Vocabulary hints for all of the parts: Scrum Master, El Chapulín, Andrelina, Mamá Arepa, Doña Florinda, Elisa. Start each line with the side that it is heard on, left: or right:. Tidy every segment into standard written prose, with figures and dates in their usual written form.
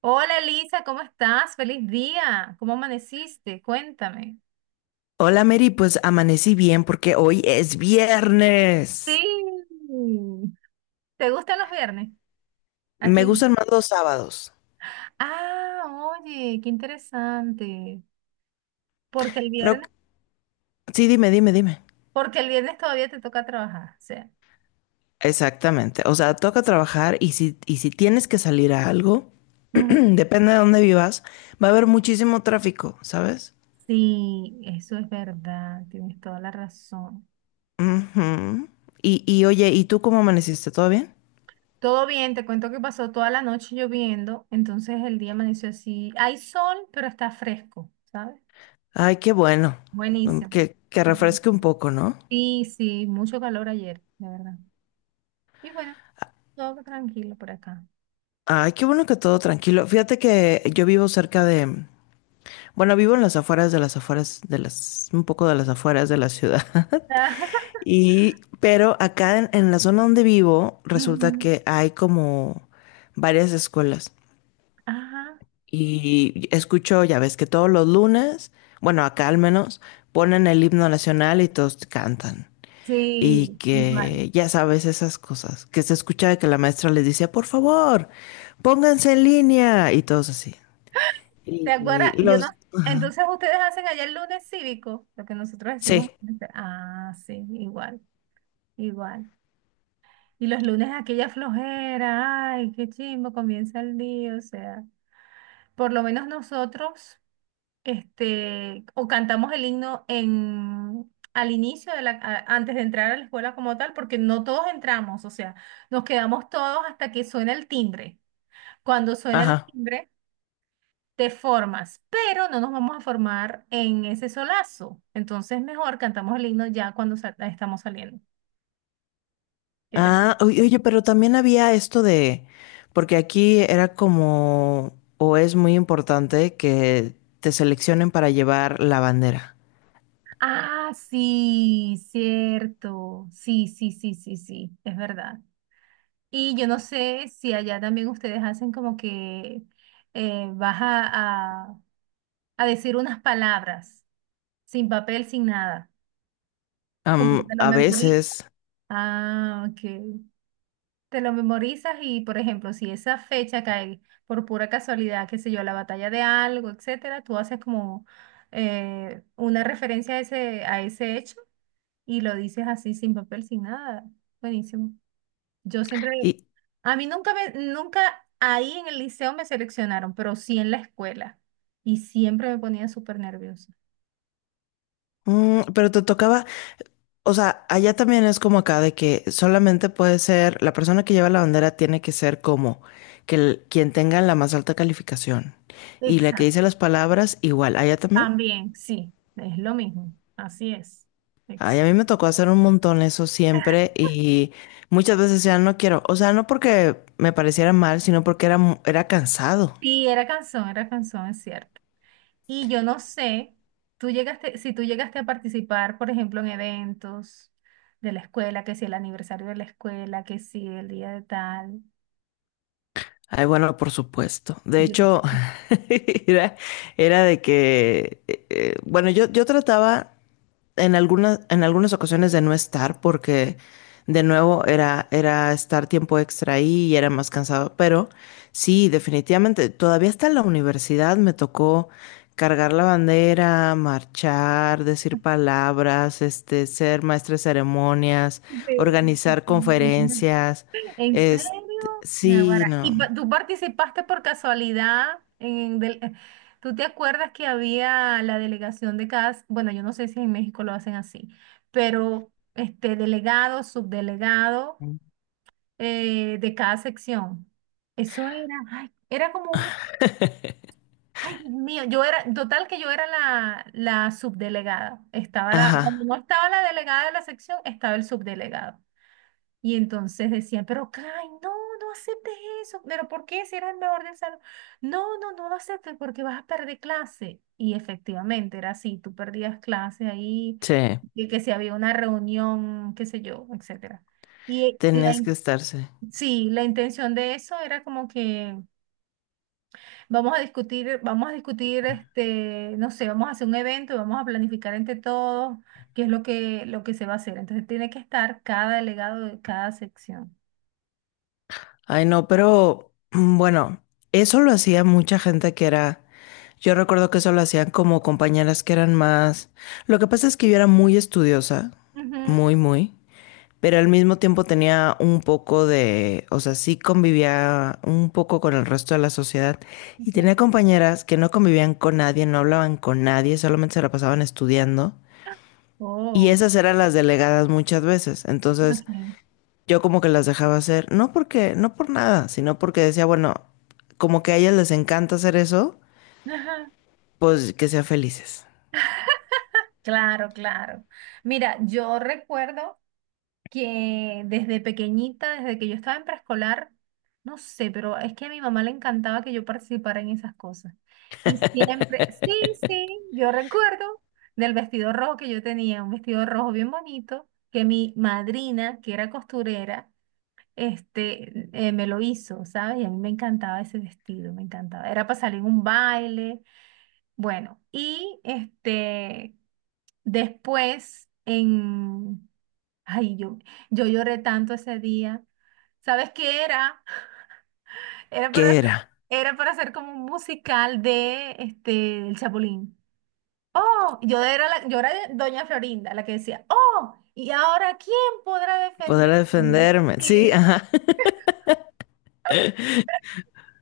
right: Hola Elisa, ¿cómo estás? Feliz día. ¿Cómo amaneciste? Cuéntame.
left: Hola Mary, pues amanecí bien porque hoy es
right: Sí.
left: viernes.
right: ¿Te gustan los viernes? ¿A
left: Me
right: quién?
left: gustan más los sábados.
right: Ah, oye, qué interesante. Porque el
left: Creo que.
right: viernes,
left: Sí, dime, dime, dime.
right: porque el viernes todavía te toca trabajar. O sea,
left: Exactamente. O sea, toca trabajar y si tienes que salir a algo,
right: ujú.
left: depende de dónde vivas, va a haber muchísimo tráfico, ¿sabes?
right: Sí, eso es verdad. Tienes toda la razón.
left: Ujú. Y oye, ¿y tú cómo amaneciste? ¿Todo bien?
right: Todo bien, te cuento que pasó toda la noche lloviendo, entonces el día amaneció así. Hay sol, pero está fresco, ¿sabes?
left: Ay, qué bueno. Mm,
right: Buenísimo.
left: Que, que refresque un poco, ¿no?
right: Sí, sí, mucho calor ayer, de verdad. Y bueno, todo tranquilo por acá.
left: Ay, qué bueno que todo tranquilo. Fíjate que yo vivo cerca de. Bueno, vivo en las afueras de las afueras de las, un poco de las afueras de la ciudad. Y, pero acá en la zona donde vivo, resulta
right: Ujú,
left: que hay como varias escuelas.
right: ajá,
left: Y escucho, ya ves que todos los lunes, bueno, acá al menos, ponen el himno nacional y todos cantan. Y
right: sí, igual.
left: que ya sabes esas cosas, que se escucha de que la maestra les dice, por favor, pónganse en línea y todos así.
right: ¿Te acuerdas?
left: Y
right: Yo no.
left: los,
right: Entonces ustedes hacen allá el lunes cívico, lo que nosotros decimos.
left: sí,
right: Ah, sí, igual, igual. Y los lunes aquella flojera, ay, qué chimbo, comienza el día, o sea, por lo menos nosotros. O cantamos el himno en, al inicio de la, antes de entrar a la escuela como tal, porque no todos entramos, o sea, nos quedamos todos hasta que suena el timbre. Cuando suena el
left: ajá.
right: timbre, te formas, pero no nos vamos a formar en ese solazo. Entonces, mejor cantamos el himno ya cuando estamos saliendo. ¿Qué te-
left: Ah, oye, oye, pero también había esto de, porque aquí era como, o es muy importante que te seleccionen para llevar la bandera.
right: Ah, sí, cierto. Sí, sí, sí, sí, sí, es verdad. Y yo no sé si allá también ustedes hacen como que vas a, a decir unas palabras, sin papel, sin nada, como que te
left: Am,
right: lo
left: a
right: memorizas.
left: veces.
right: Ah, ok. Te lo memorizas y, por ejemplo, si esa fecha cae por pura casualidad, qué sé yo, la batalla de algo, etcétera, tú haces como una referencia a ese hecho y lo dices así, sin papel, sin nada. Buenísimo. Yo siempre
left: Y,
right: a mí nunca ahí en el liceo me seleccionaron, pero sí en la escuela. Y siempre me ponía súper nerviosa.
left: pero te tocaba, o sea, allá también es como acá de que solamente puede ser, la persona que lleva la bandera tiene que ser como que quien tenga la más alta calificación. Y la que
right: Exacto.
left: dice las palabras, igual, allá también.
right: También, sí, es lo mismo. Así es.
left: Ay,
right: Ex-
left: a mí me tocó hacer un montón eso siempre y muchas veces ya no quiero, o sea, no porque me pareciera mal, sino porque era, mu- era cansado.
right: Sí, era canción, es cierto. Y yo no sé, tú llegaste, si tú llegaste a participar, por ejemplo, en eventos de la escuela, que si el aniversario de la escuela, que si el día de tal.
left: Ay, bueno, por supuesto. De
right: Yo no
left: hecho,
right: sé.
left: era, era de que, bueno, yo trataba en algunas ocasiones de no estar, porque de nuevo era estar tiempo extra ahí y era más cansado. Pero sí, definitivamente, todavía hasta en la universidad me tocó cargar la bandera, marchar, decir palabras, este, ser maestra de ceremonias, organizar conferencias.
right: ¿En serio?
left: Este, sí,
right: Naguará.
left: no.
right: ¿Y tú participaste por casualidad en ¿tú te acuerdas que había la delegación de cada, bueno, yo no sé si en México lo hacen así, pero este delegado, subdelegado de cada sección? Eso era, ay, era como un, ay, Dios mío, yo era, total que yo era la, la subdelegada. Estaba la, cuando
left: Ajá,
right: no estaba la delegada de la sección, estaba el subdelegado. Y entonces decían, pero Kai, no, no aceptes eso. ¿Pero por qué si eres el mejor del salón? No, no, no lo aceptes porque vas a perder clase. Y efectivamente era así, tú perdías clase ahí,
left: sí,
right: y que si había una reunión, qué sé yo, etcétera. Y la,
left: tenías que estarse.
right: sí, la intención de eso era como que vamos a discutir, no sé, vamos a hacer un evento, y vamos a planificar entre todos qué es lo que se va a hacer. Entonces tiene que estar cada delegado de cada sección.
left: Ay, no, pero bueno, eso lo hacía mucha gente que era, yo recuerdo que eso lo hacían como compañeras que eran más, lo que pasa es que yo era muy estudiosa,
right: Ujú.
left: muy, muy, pero al mismo tiempo tenía un poco de, o sea, sí convivía un poco con el resto de la sociedad y
right: Ok.
left: tenía compañeras que no convivían con nadie, no hablaban con
right: Oh, ok.
left: yo como que las dejaba hacer, no porque, no por nada, sino porque decía, bueno, como que a ellas les encanta hacer eso,
right: Ajá.
left: pues que sean felices.
right: Claro, claro. Mira, yo recuerdo que desde pequeñita, desde que yo estaba en preescolar, no sé, pero es que a mi mamá le encantaba que yo participara en esas cosas. Y siempre, sí, sí, yo recuerdo del vestido rojo que yo tenía, un vestido rojo bien bonito, que mi madrina, que era costurera, me lo hizo, ¿sabes? Y a mí me encantaba ese vestido, me encantaba. Era para salir a un baile. Bueno, y después en, ay, yo lloré tanto ese día. ¿Sabes qué era? Era para,
left: ¿Qué era?
right: era para hacer como un musical de El Chapulín. Oh, yo era la, yo era Doña Florinda, la que decía, oh, ¿y ahora quién podrá
left: Poder
right: defenderme?
left: defenderme. Sí,
right: Y
left: ajá.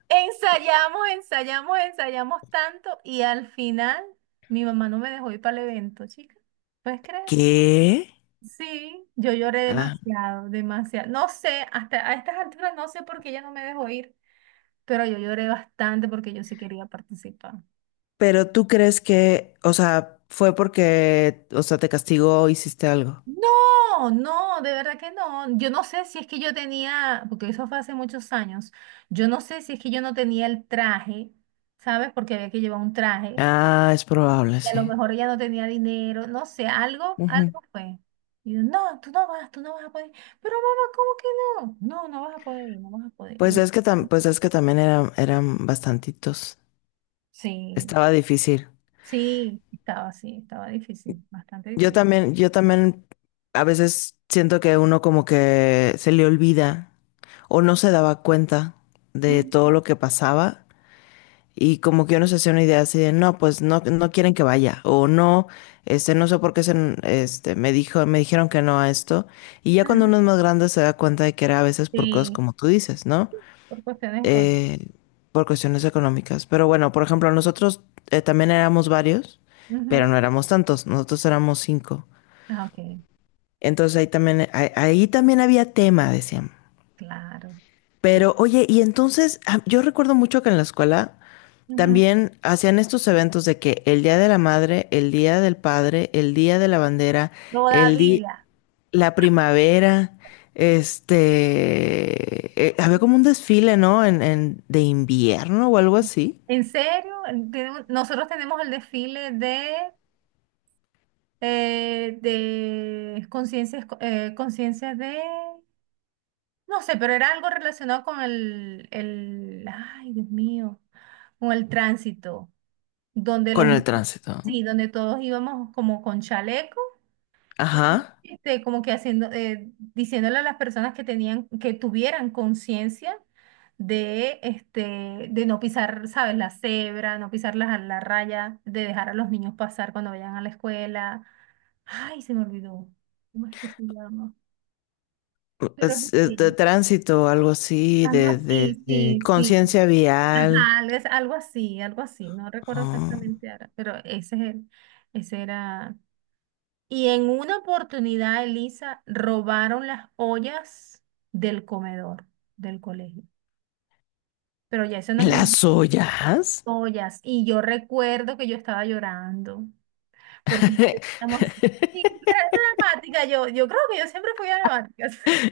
right: ensayamos, ensayamos, ensayamos tanto y al final mi mamá no me dejó ir para el evento, chica. ¿Puedes creer?
left: ¿Qué?
right: Sí, yo lloré
left: Ah.
right: demasiado, demasiado. No sé, hasta a estas alturas no sé por qué ella no me dejó ir, pero yo lloré bastante porque yo sí quería participar.
left: Pero tú crees que, o sea, fue porque, o sea, te castigó o hiciste algo.
right: No, no, de verdad que no. Yo no sé si es que yo tenía, porque eso fue hace muchos años, yo no sé si es que yo no tenía el traje, ¿sabes? Porque había que llevar un traje
left: Ah, es probable,
right: y a
left: sí.
right: lo mejor ella no tenía dinero, no sé, algo,
left: Ujú.
right: algo fue. Y yo, no, tú no vas a poder. Pero mamá, ¿cómo que no? No, no vas a poder ir, no vas a poder
left: Pues
right: ir.
left: es que tam- pues es que también eran, eran bastantitos.
right: Sí.
left: Estaba difícil.
right: Sí, estaba difícil, bastante
left: Yo
right: difícil.
left: también, yo también a veces siento que uno como que se le olvida o no se daba cuenta de todo
right: Ujú.
left: lo que pasaba y como que uno se hacía una idea así de no, pues no quieren que vaya o no, este, no sé por qué se, este, me dijo, me dijeron que no a esto y ya cuando
right: Ajá,
left: uno es más grande se da cuenta de que era a veces por cosas
right: sí,
left: como tú dices, ¿no?
right: por cuestiones con.
left: Eh, por cuestiones económicas. Pero bueno, por ejemplo, nosotros también éramos varios, pero
right: Ujú.
left: no éramos tantos, nosotros éramos cinco.
right: Ah, ok,
left: Entonces ahí también, ahí también había tema, decían.
right: claro. Sí.
left: Pero oye, y entonces yo recuerdo mucho que en la escuela
right: Ujú.
left: también hacían estos eventos de que el Día de la Madre, el Día del Padre, el Día de la Bandera, el día,
right: Todavía.
left: la primavera, este, había como un desfile, ¿no? De invierno o algo así,
right: ¿En serio? Tenemos- nosotros tenemos el desfile de conciencias, conciencias de, no sé, pero era algo relacionado con el, ay, Dios mío, con el tránsito, donde los,
left: con el tránsito, ¿no?
right: sí, donde todos íbamos como con chaleco. Y
left: Ajá.
right: como que haciendo, diciéndole a las personas que tenían, que tuvieran conciencia de, de no pisar, ¿sabes? La cebra, no pisar la, la raya, de dejar a los niños pasar cuando vayan a la escuela. Ay, se me olvidó. ¿Cómo es que se llama? Pero es
left: Es de
right: así.
left: tránsito, algo así,
right: Algo
left: de, de,
right: así,
left: de
right: sí, sí.
left: conciencia vial.
right: Ajá, es algo así, algo así. No recuerdo
left: Ah.
right: exactamente ahora, pero ese es ese era. Y en una oportunidad, Elisa, robaron las ollas del comedor del colegio. Pero ya eso no es mis
left: ¿Las ollas?
right: ollas. Y yo recuerdo que yo estaba llorando porque estamos sí, dramática. Yo creo que yo siempre fui dramática.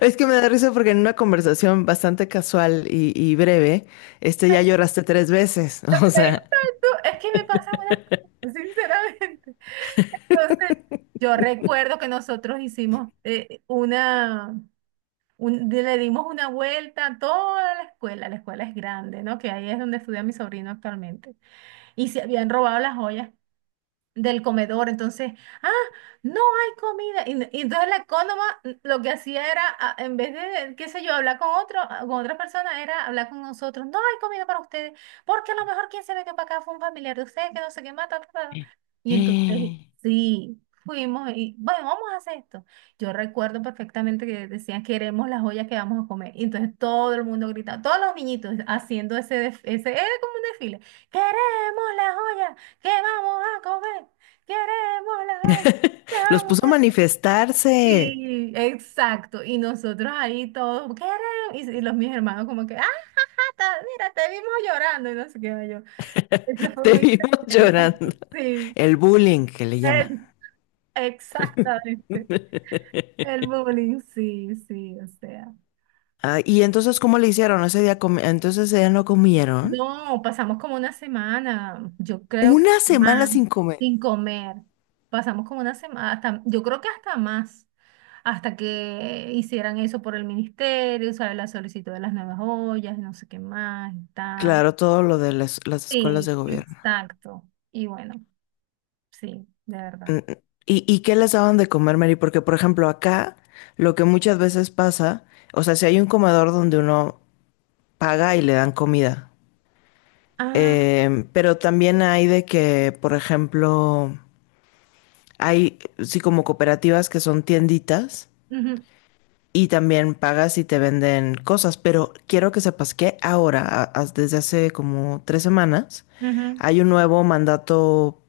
left: Es que me da risa porque en una conversación bastante casual y breve, este ya lloraste tres veces. O sea,
right: Exacto, es que me pasan unas cosas, sinceramente. Entonces, yo recuerdo que nosotros hicimos le dimos una vuelta a toda la escuela es grande, ¿no? Que ahí es donde estudia mi sobrino actualmente. Y se habían robado las joyas del comedor. Entonces, ah, no hay comida. Y entonces la ecónoma lo que hacía era, ah, en vez de, qué sé yo, hablar con otro, ah, con otra persona, era hablar con nosotros. No hay comida para ustedes, porque a lo mejor quien se metió para acá fue un familiar de ustedes que no sé qué mata. Ta, ta, ta". Y entonces, sí. Fuimos y, bueno, vamos a hacer esto. Yo recuerdo perfectamente que decían, queremos las ollas que vamos a comer. Y entonces todo el mundo gritaba, todos los niñitos haciendo ese, ese, era como un desfile, queremos las ollas. ¿Qué vamos a comer? Queremos la vaina, ¿qué
left: los
right: vamos
left: puso a
right: a-".
left: manifestarse.
right: Sí, exacto. Y nosotros ahí todos, queremos. Y los mis hermanos como que, ah, ta- mira, te vimos llorando y no sé qué yo. Eso fue
left: Te
right: muy...
left: vimos llorando.
right: Sí,
left: El bullying que le llaman.
right: es- exactamente. El bullying, sí, sí, o sea.
left: Ah, y entonces, ¿cómo le hicieron? Ese día entonces ella no comieron.
right: No, pasamos como una semana, yo creo que
left: Una semana
right: más,
left: sin comer.
right: sin comer. Pasamos como una semana, hasta, yo creo que hasta más, hasta que hicieran eso por el ministerio, ¿sabes? La solicitud de las nuevas ollas, no sé qué más y tal.
left: Claro, todo lo de las escuelas
right: Sí,
left: de gobierno.
right: exacto. Y bueno, sí, de
left: Mm,
right: verdad.
left: mm. ¿Y qué les daban de comer, Mary? Porque, por ejemplo, acá lo que muchas veces pasa, o sea, si hay un comedor donde uno paga y le dan comida,
right: Ah,
left: pero también hay de que, por ejemplo, hay, sí, como cooperativas que son tienditas
right: ujú,
left: y también pagas y te venden cosas, pero quiero que sepas que ahora, desde hace como 3 semanas,
right: ujú,
left: hay un nuevo mandato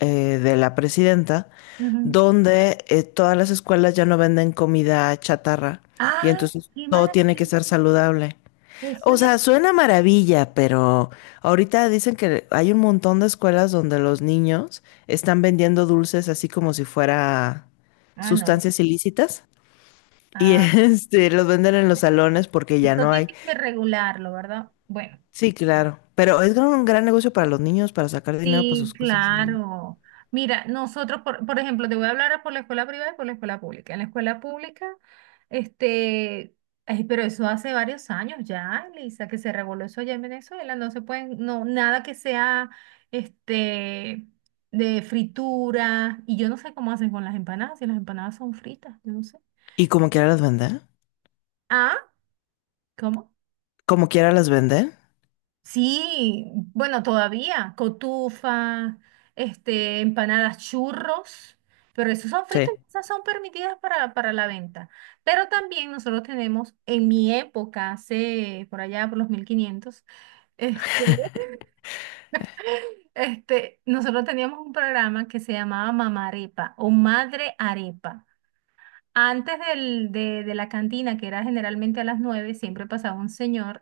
left: de la presidenta
right: ujú.
left: donde todas las escuelas ya no venden comida chatarra y
right: Ah,
left: entonces
right: qué
left: todo tiene que
right: maravilla.
left: ser saludable.
right: Eso
left: O
right: ya.
left: sea, suena maravilla, pero ahorita dicen que hay un montón de escuelas donde los niños están vendiendo dulces así como si fuera
right: Ah, no.
left: sustancias ilícitas. Y
right: Ah,
left: este, los venden en los
right: bueno,
left: salones porque ya
right: esto
left: no
right: tiene
left: hay.
right: que regularlo, ¿verdad? Bueno.
left: Sí, claro. Pero un gran negocio para los niños, para sacar dinero para
right: Sí,
left: sus cosas, digo yo.
right: claro. Mira, nosotros, por ejemplo, te voy a hablar por la escuela privada y por la escuela pública. En la escuela pública, este, ay, pero eso hace varios años ya, Lisa, que se reguló eso allá en Venezuela. No se pueden, no, nada que sea, este, de fritura. Y yo no sé cómo hacen con las empanadas, si las empanadas son fritas, yo no sé.
left: Y como quiera las venden.
right: Ah, ¿cómo?
left: Como quiera las venden.
right: Sí, bueno, todavía, cotufa, empanadas churros, pero esos son fritos
left: Sí.
right: y esas son permitidas para la venta. Pero también nosotros tenemos, en mi época, hace por allá por los 1500, este, nosotros teníamos un programa que se llamaba Mamá Arepa o Madre Arepa. Antes de la cantina, que era generalmente a las 9 siempre pasaba un señor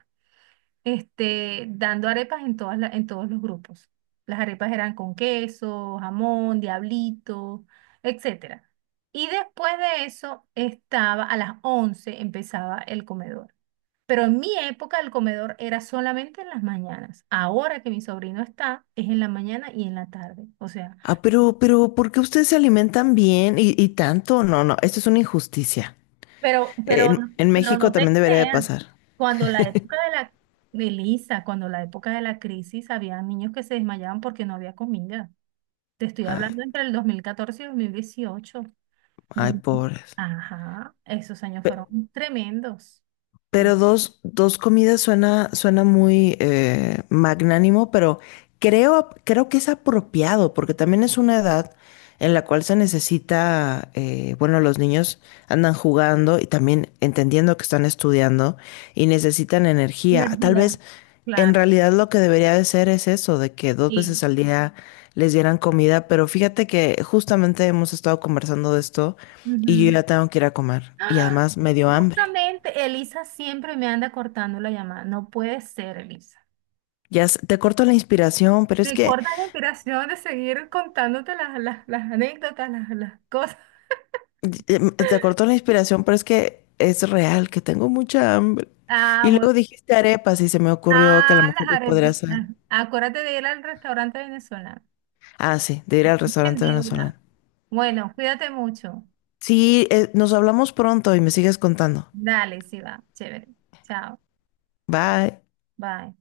right: dando arepas en todas en todos los grupos. Las arepas eran con queso, jamón, diablito, etcétera. Y después de eso estaba a las 11 empezaba el comedor. Pero en mi época el comedor era solamente en las mañanas. Ahora que mi sobrino está, es en la mañana y en la tarde. O sea,
left: Ah, pero, ¿por qué ustedes se alimentan bien y tanto? No, no, esto es una injusticia.
right: pero, pero,
left: En
right: pero
left: México
right: no te
left: también debería de
right: creas.
left: pasar.
right: Cuando la época de la, de Lisa, cuando la época de la crisis, había niños que se desmayaban porque no había comida. Te estoy
left: Ay,
right: hablando entre el 2014 y 2018. Dos-
left: ay,
right: mil-
left: pobres.
right: Ajá, esos años
left: Pe-
right: fueron tremendos.
left: Pero dos comidas suena, suena muy magnánimo, pero creo, que es apropiado, porque también es una edad en la cual se necesita, bueno, los niños andan jugando y también entendiendo que están estudiando y necesitan energía. Tal vez
right: Energía,
left: en
right: claro.
left: realidad lo que debería de ser es eso, de que dos
right: Sí.
left: veces al día les dieran comida, pero fíjate que justamente hemos estado conversando de esto y yo
right: Ujú.
left: ya tengo que ir a comer y
right: ¡Ah!
left: además me dio hambre.
right: Justamente Elisa siempre me anda cortando la llamada. No puede ser, Elisa.
left: Ya sé, te corto la inspiración, pero es
right: Me
left: que
right: corta la inspiración de seguir contándote las anécdotas, las cosas.
left: te cortó la inspiración, pero es que es real, que tengo mucha hambre.
right: Ah,
left: Y
right: bueno.
left: luego dijiste arepas y se me ocurrió que a lo
right: Ah,
left: mejor
right: las
left: yo podría hacer.
right: arepitas. Acuérdate de ir al restaurante venezolano.
left: Ah, sí, de ir al
right: En
left: restaurante
right: deuda.
left: venezolano.
right: Bueno, cuídate mucho.
left: Sí, nos hablamos pronto y me sigues contando.
right: Dale, sí va. Chévere. Chao.
left: Bye.
right: Bye.